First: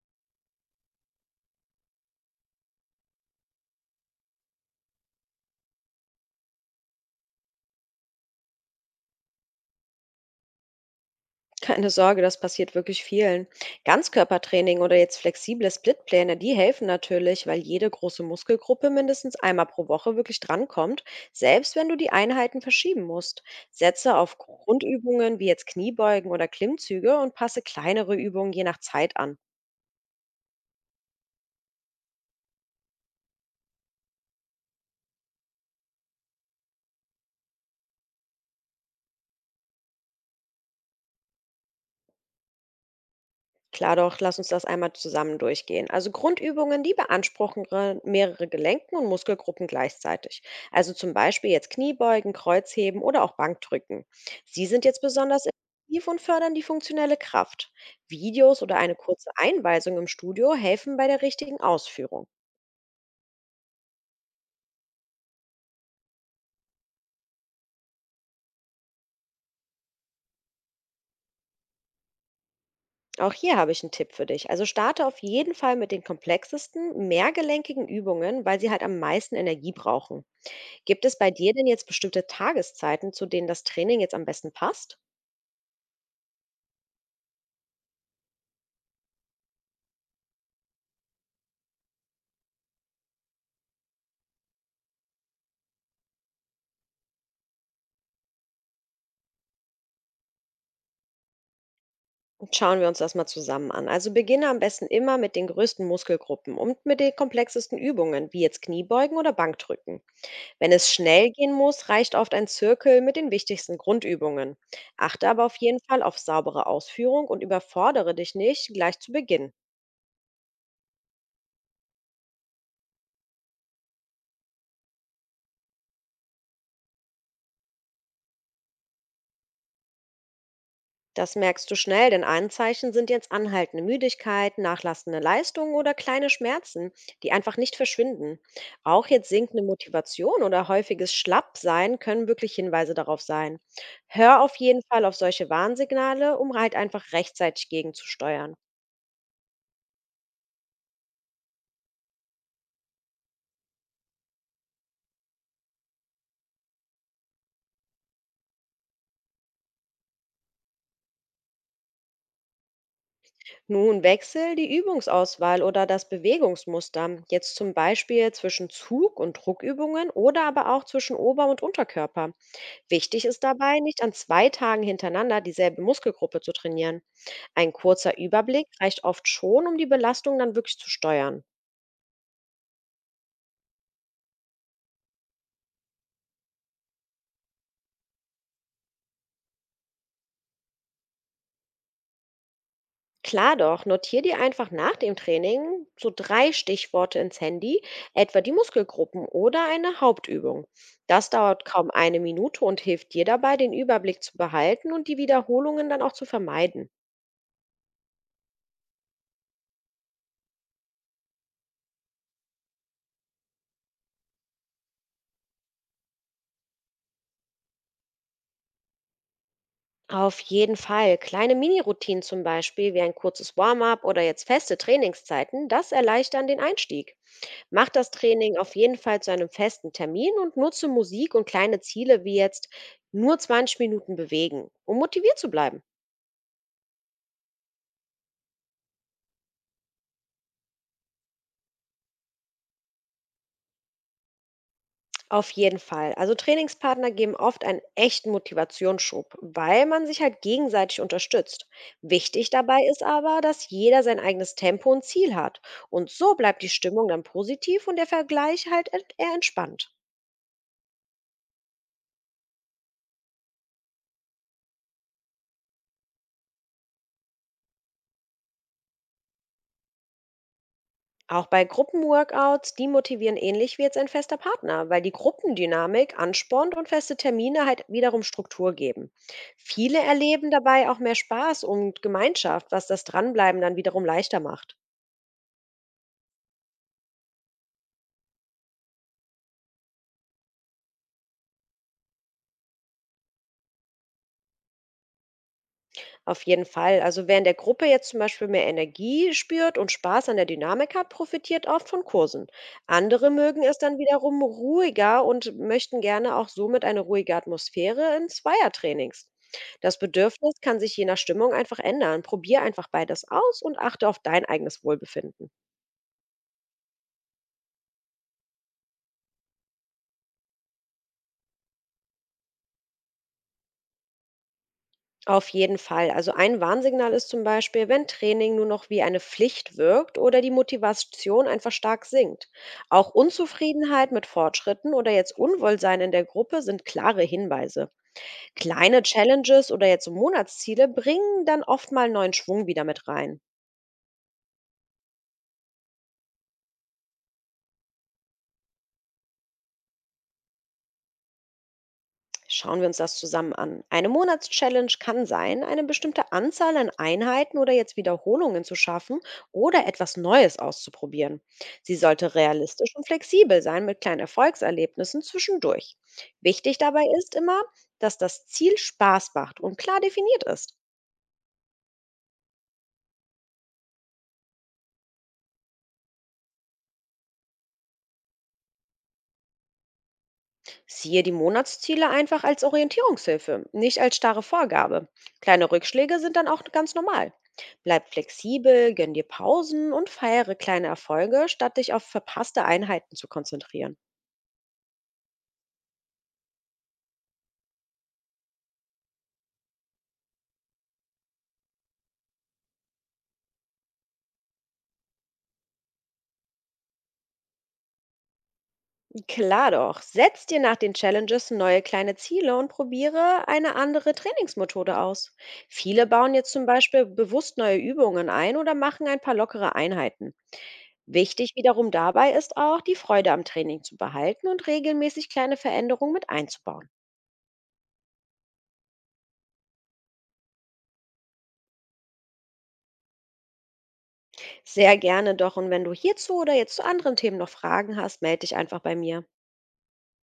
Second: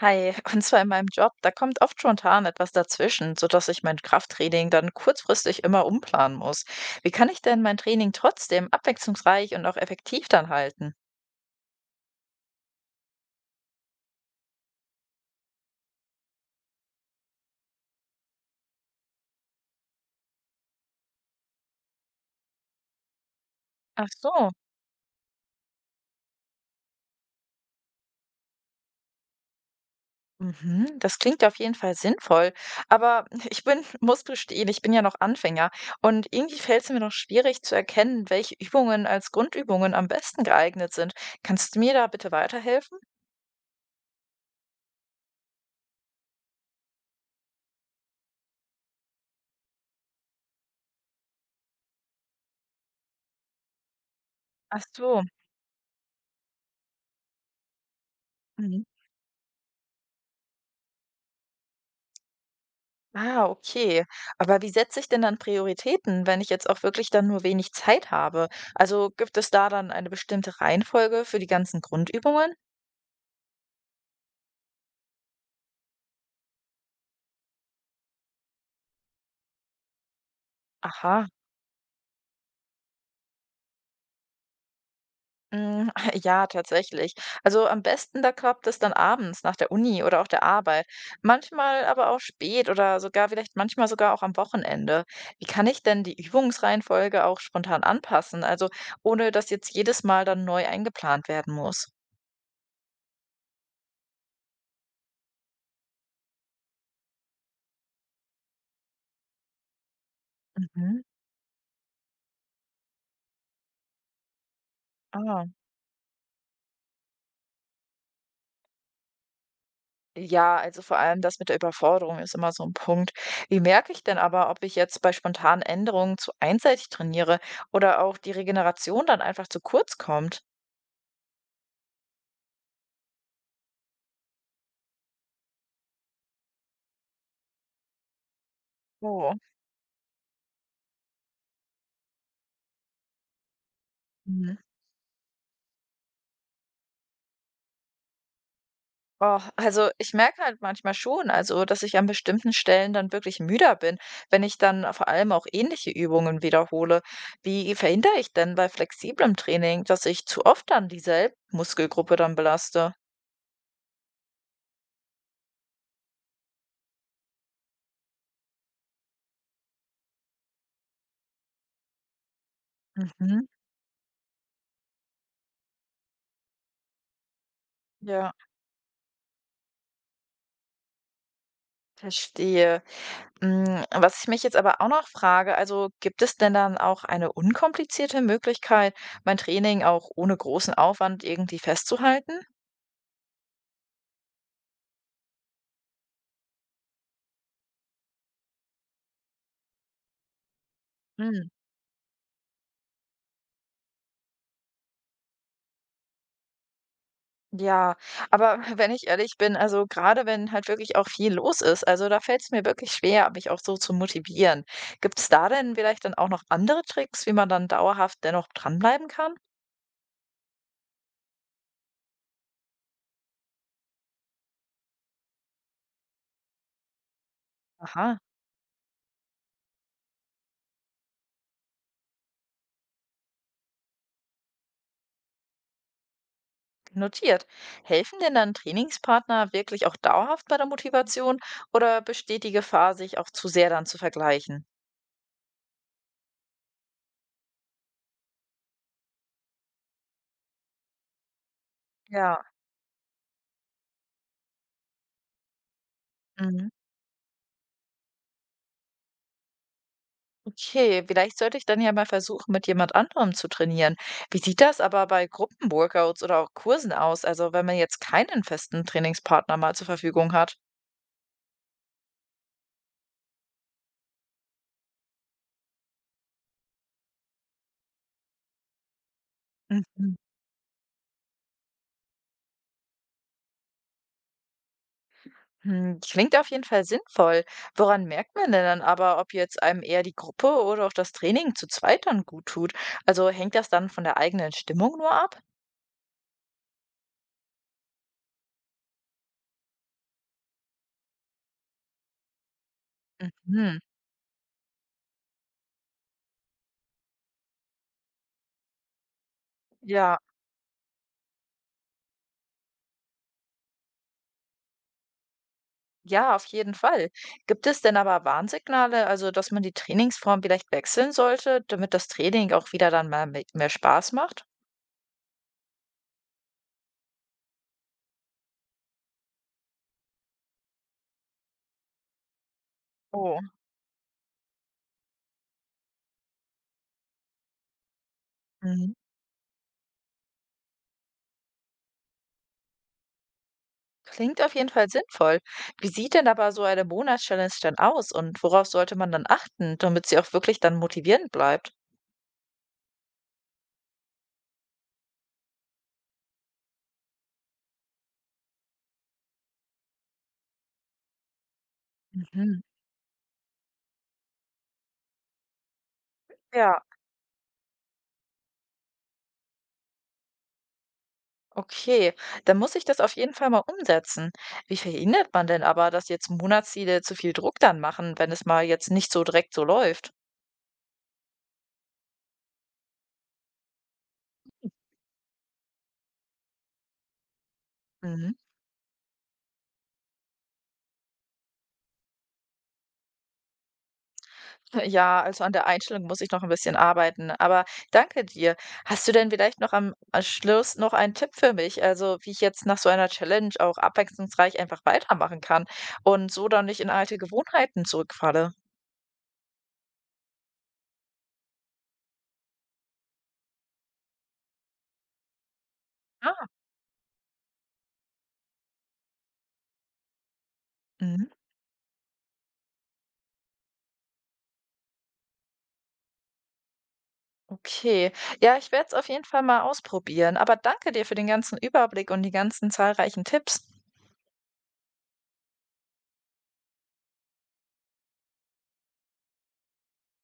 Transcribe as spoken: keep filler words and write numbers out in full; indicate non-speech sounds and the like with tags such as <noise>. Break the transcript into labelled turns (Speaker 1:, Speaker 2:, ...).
Speaker 1: Hi, <laughs> und zwar in meinem Job, da kommt oft spontan etwas dazwischen, sodass ich mein Krafttraining dann kurzfristig immer umplanen muss. Wie kann ich denn mein Training trotzdem abwechslungsreich und auch effektiv dann halten?
Speaker 2: Keine Sorge, das passiert wirklich vielen. Ganzkörpertraining oder jetzt flexible Splitpläne, die helfen natürlich, weil jede große Muskelgruppe mindestens einmal pro Woche wirklich drankommt, selbst wenn du die Einheiten verschieben musst.
Speaker 1: Ach
Speaker 2: Setze auf
Speaker 1: so.
Speaker 2: Grundübungen wie jetzt Kniebeugen oder Klimmzüge und passe kleinere Übungen je nach Zeit an.
Speaker 1: Mhm, das klingt auf jeden Fall sinnvoll, aber <laughs> ich bin, muss gestehen, ich bin ja noch Anfänger und irgendwie fällt es mir noch schwierig zu erkennen, welche Übungen als Grundübungen am besten geeignet sind. Kannst du mir da bitte weiterhelfen?
Speaker 2: Klar doch, lass uns das einmal zusammen durchgehen. Also Grundübungen, die beanspruchen gre- mehrere Gelenken und Muskelgruppen gleichzeitig. Also zum Beispiel jetzt Kniebeugen, Kreuzheben oder auch Bankdrücken. Sie sind
Speaker 1: Ach
Speaker 2: jetzt
Speaker 1: so.
Speaker 2: besonders effektiv und fördern die funktionelle Kraft. Videos oder
Speaker 1: Mhm.
Speaker 2: eine kurze Einweisung im Studio helfen bei der richtigen Ausführung.
Speaker 1: Ah, okay. Aber wie setze ich denn dann Prioritäten, wenn ich jetzt auch wirklich dann nur wenig Zeit habe? Also gibt es da dann eine bestimmte Reihenfolge für die ganzen Grundübungen?
Speaker 2: Auch hier habe ich einen Tipp für dich. Also starte auf jeden Fall mit den komplexesten, mehrgelenkigen Übungen, weil sie halt am meisten Energie brauchen. Gibt es
Speaker 1: Aha.
Speaker 2: bei dir denn jetzt bestimmte Tageszeiten, zu denen das Training jetzt am besten passt?
Speaker 1: Mm, <laughs> ja, tatsächlich. Also am besten, da klappt es dann abends nach der Uni oder auch der Arbeit. Manchmal aber auch spät oder sogar vielleicht manchmal sogar auch am Wochenende. Wie kann ich denn die Übungsreihenfolge auch spontan anpassen? Also ohne dass jetzt jedes Mal dann neu eingeplant werden muss.
Speaker 2: Und schauen wir uns das mal zusammen an. Also beginne am besten immer mit den größten Muskelgruppen und mit den komplexesten Übungen, wie jetzt Kniebeugen oder Bankdrücken. Wenn es
Speaker 1: Mhm.
Speaker 2: schnell gehen muss, reicht oft ein Zirkel mit den wichtigsten Grundübungen. Achte aber
Speaker 1: Ah.
Speaker 2: auf jeden Fall auf saubere Ausführung und überfordere dich nicht gleich zu Beginn.
Speaker 1: Ja, also vor allem das mit der Überforderung ist immer so ein Punkt. Wie merke ich denn aber, ob ich jetzt bei spontanen Änderungen zu einseitig trainiere oder auch die Regeneration dann einfach zu kurz kommt?
Speaker 2: Das merkst du schnell, denn Anzeichen sind jetzt anhaltende Müdigkeit, nachlassende Leistungen oder kleine Schmerzen, die einfach nicht verschwinden. Auch jetzt
Speaker 1: Oh.
Speaker 2: sinkende Motivation oder häufiges Schlappsein können wirklich Hinweise darauf sein. Hör auf
Speaker 1: Mhm.
Speaker 2: jeden Fall auf solche Warnsignale, um halt einfach rechtzeitig gegenzusteuern.
Speaker 1: Oh, also ich merke halt manchmal schon, also dass ich an bestimmten Stellen dann wirklich müder bin, wenn ich dann vor allem auch ähnliche Übungen wiederhole. Wie verhindere ich denn bei flexiblem Training, dass ich zu oft dann dieselbe Muskelgruppe dann belaste?
Speaker 2: Nun wechsel die Übungsauswahl oder das Bewegungsmuster, jetzt zum Beispiel zwischen Zug- und Druckübungen oder aber auch zwischen Ober- und Unterkörper. Wichtig ist
Speaker 1: Mhm.
Speaker 2: dabei, nicht an zwei Tagen hintereinander dieselbe Muskelgruppe zu trainieren. Ein kurzer
Speaker 1: Ja,
Speaker 2: Überblick reicht oft schon, um die Belastung dann wirklich zu steuern.
Speaker 1: verstehe. Hm, was ich mich jetzt aber auch noch frage, also gibt es denn dann auch eine unkomplizierte Möglichkeit, mein Training auch ohne großen Aufwand irgendwie festzuhalten?
Speaker 2: Klar doch, notier dir einfach nach dem Training so drei Stichworte ins Handy, etwa die Muskelgruppen oder eine Hauptübung. Das
Speaker 1: Hm.
Speaker 2: dauert kaum eine Minute und hilft dir dabei, den Überblick zu behalten und die Wiederholungen dann auch zu vermeiden.
Speaker 1: Ja, aber <laughs> wenn ich ehrlich bin, also gerade wenn halt wirklich auch viel los ist, also da fällt es mir wirklich schwer, mich auch so zu motivieren. Gibt es da denn vielleicht dann auch noch andere Tricks, wie man dann dauerhaft dennoch dranbleiben kann?
Speaker 2: Auf jeden Fall. Kleine Mini-Routinen zum Beispiel, wie ein kurzes Warm-up oder jetzt feste Trainingszeiten, das erleichtern den Einstieg. Mach das
Speaker 1: Aha.
Speaker 2: Training auf jeden Fall zu einem festen Termin und nutze Musik und kleine Ziele wie jetzt nur zwanzig Minuten bewegen, um motiviert zu bleiben.
Speaker 1: Notiert. Helfen denn dann Trainingspartner wirklich auch dauerhaft bei der Motivation oder besteht die Gefahr, sich auch zu sehr dann zu vergleichen?
Speaker 2: Auf jeden Fall. Also Trainingspartner geben oft einen echten Motivationsschub, weil man sich halt gegenseitig unterstützt.
Speaker 1: Ja.
Speaker 2: Wichtig dabei ist aber, dass jeder sein eigenes Tempo und Ziel hat. Und so bleibt die
Speaker 1: Mhm.
Speaker 2: Stimmung dann positiv und der Vergleich halt ent- eher entspannt.
Speaker 1: Okay, vielleicht sollte ich dann ja mal versuchen, mit jemand anderem zu trainieren. Wie sieht das aber bei Gruppenworkouts oder auch Kursen aus? Also wenn man jetzt keinen festen Trainingspartner mal zur Verfügung hat.
Speaker 2: Auch bei Gruppenworkouts, die motivieren ähnlich wie jetzt ein fester Partner, weil die Gruppendynamik anspornt und feste Termine halt wiederum Struktur geben. Viele
Speaker 1: Mhm.
Speaker 2: erleben dabei auch mehr Spaß und Gemeinschaft, was das Dranbleiben dann wiederum leichter macht.
Speaker 1: Hm, klingt auf jeden Fall sinnvoll. Woran merkt man denn dann aber, ob jetzt einem eher die Gruppe oder auch das Training zu zweit dann gut tut? Also hängt das dann von der eigenen Stimmung nur ab?
Speaker 2: Auf jeden Fall. Also wer in der Gruppe jetzt zum Beispiel mehr Energie spürt und Spaß an der Dynamik hat, profitiert oft von Kursen. Andere mögen es
Speaker 1: Mhm.
Speaker 2: dann wiederum ruhiger und möchten gerne auch somit eine ruhige Atmosphäre in Zweiertrainings. Das
Speaker 1: Ja,
Speaker 2: Bedürfnis kann sich je nach Stimmung einfach ändern. Probier einfach beides aus und achte auf dein eigenes Wohlbefinden.
Speaker 1: ja, auf jeden Fall. Gibt es denn aber Warnsignale, also dass man die Trainingsform vielleicht wechseln sollte, damit das Training auch wieder dann mal me- mehr Spaß macht?
Speaker 2: Auf jeden Fall. Also ein Warnsignal ist zum Beispiel, wenn Training nur noch wie eine Pflicht wirkt oder die Motivation einfach stark sinkt. Auch
Speaker 1: Oh,
Speaker 2: Unzufriedenheit mit Fortschritten oder jetzt Unwohlsein in der Gruppe sind klare Hinweise.
Speaker 1: mhm.
Speaker 2: Kleine Challenges oder jetzt so Monatsziele bringen dann oft mal neuen Schwung wieder mit rein.
Speaker 1: Klingt auf jeden Fall sinnvoll. Wie sieht denn aber so eine Monatschallenge denn aus und worauf sollte man dann achten, damit sie auch wirklich dann motivierend bleibt?
Speaker 2: Schauen wir uns das zusammen an. Eine Monatschallenge kann sein, eine bestimmte Anzahl an Einheiten oder jetzt Wiederholungen zu schaffen oder etwas Neues auszuprobieren. Sie sollte
Speaker 1: Mhm.
Speaker 2: realistisch und flexibel sein mit kleinen Erfolgserlebnissen zwischendurch. Wichtig
Speaker 1: Ja,
Speaker 2: dabei ist immer, dass das Ziel Spaß macht und klar definiert ist.
Speaker 1: okay. Dann muss ich das auf jeden Fall mal umsetzen. Wie verhindert man denn aber, dass jetzt Monatsziele zu viel Druck dann machen, wenn es mal jetzt nicht so direkt so läuft?
Speaker 2: Siehe die Monatsziele einfach als Orientierungshilfe, nicht als starre Vorgabe. Kleine Rückschläge sind dann auch ganz normal. Bleib
Speaker 1: Mhm.
Speaker 2: flexibel, gönn dir Pausen und feiere kleine Erfolge, statt dich auf verpasste Einheiten zu konzentrieren.
Speaker 1: Ja, also an der Einstellung muss ich noch ein bisschen arbeiten, aber danke dir. Hast du denn vielleicht noch am am Schluss noch einen Tipp für mich, also wie ich jetzt nach so einer Challenge auch abwechslungsreich einfach weitermachen kann und so dann nicht in alte Gewohnheiten zurückfalle?
Speaker 2: Klar doch, setz dir nach den Challenges neue kleine Ziele und probiere eine andere Trainingsmethode aus. Viele bauen
Speaker 1: Ah.
Speaker 2: jetzt zum Beispiel bewusst neue Übungen ein oder machen ein paar lockere Einheiten.
Speaker 1: Mhm,
Speaker 2: Wichtig wiederum dabei ist auch, die Freude am Training zu behalten und regelmäßig kleine Veränderungen mit einzubauen.
Speaker 1: okay. Ja, ich werde es auf jeden Fall mal ausprobieren, aber danke dir für den ganzen Überblick und die ganzen zahlreichen Tipps.
Speaker 2: Sehr gerne doch und wenn du hierzu oder jetzt zu anderen Themen noch Fragen hast, melde dich einfach bei mir.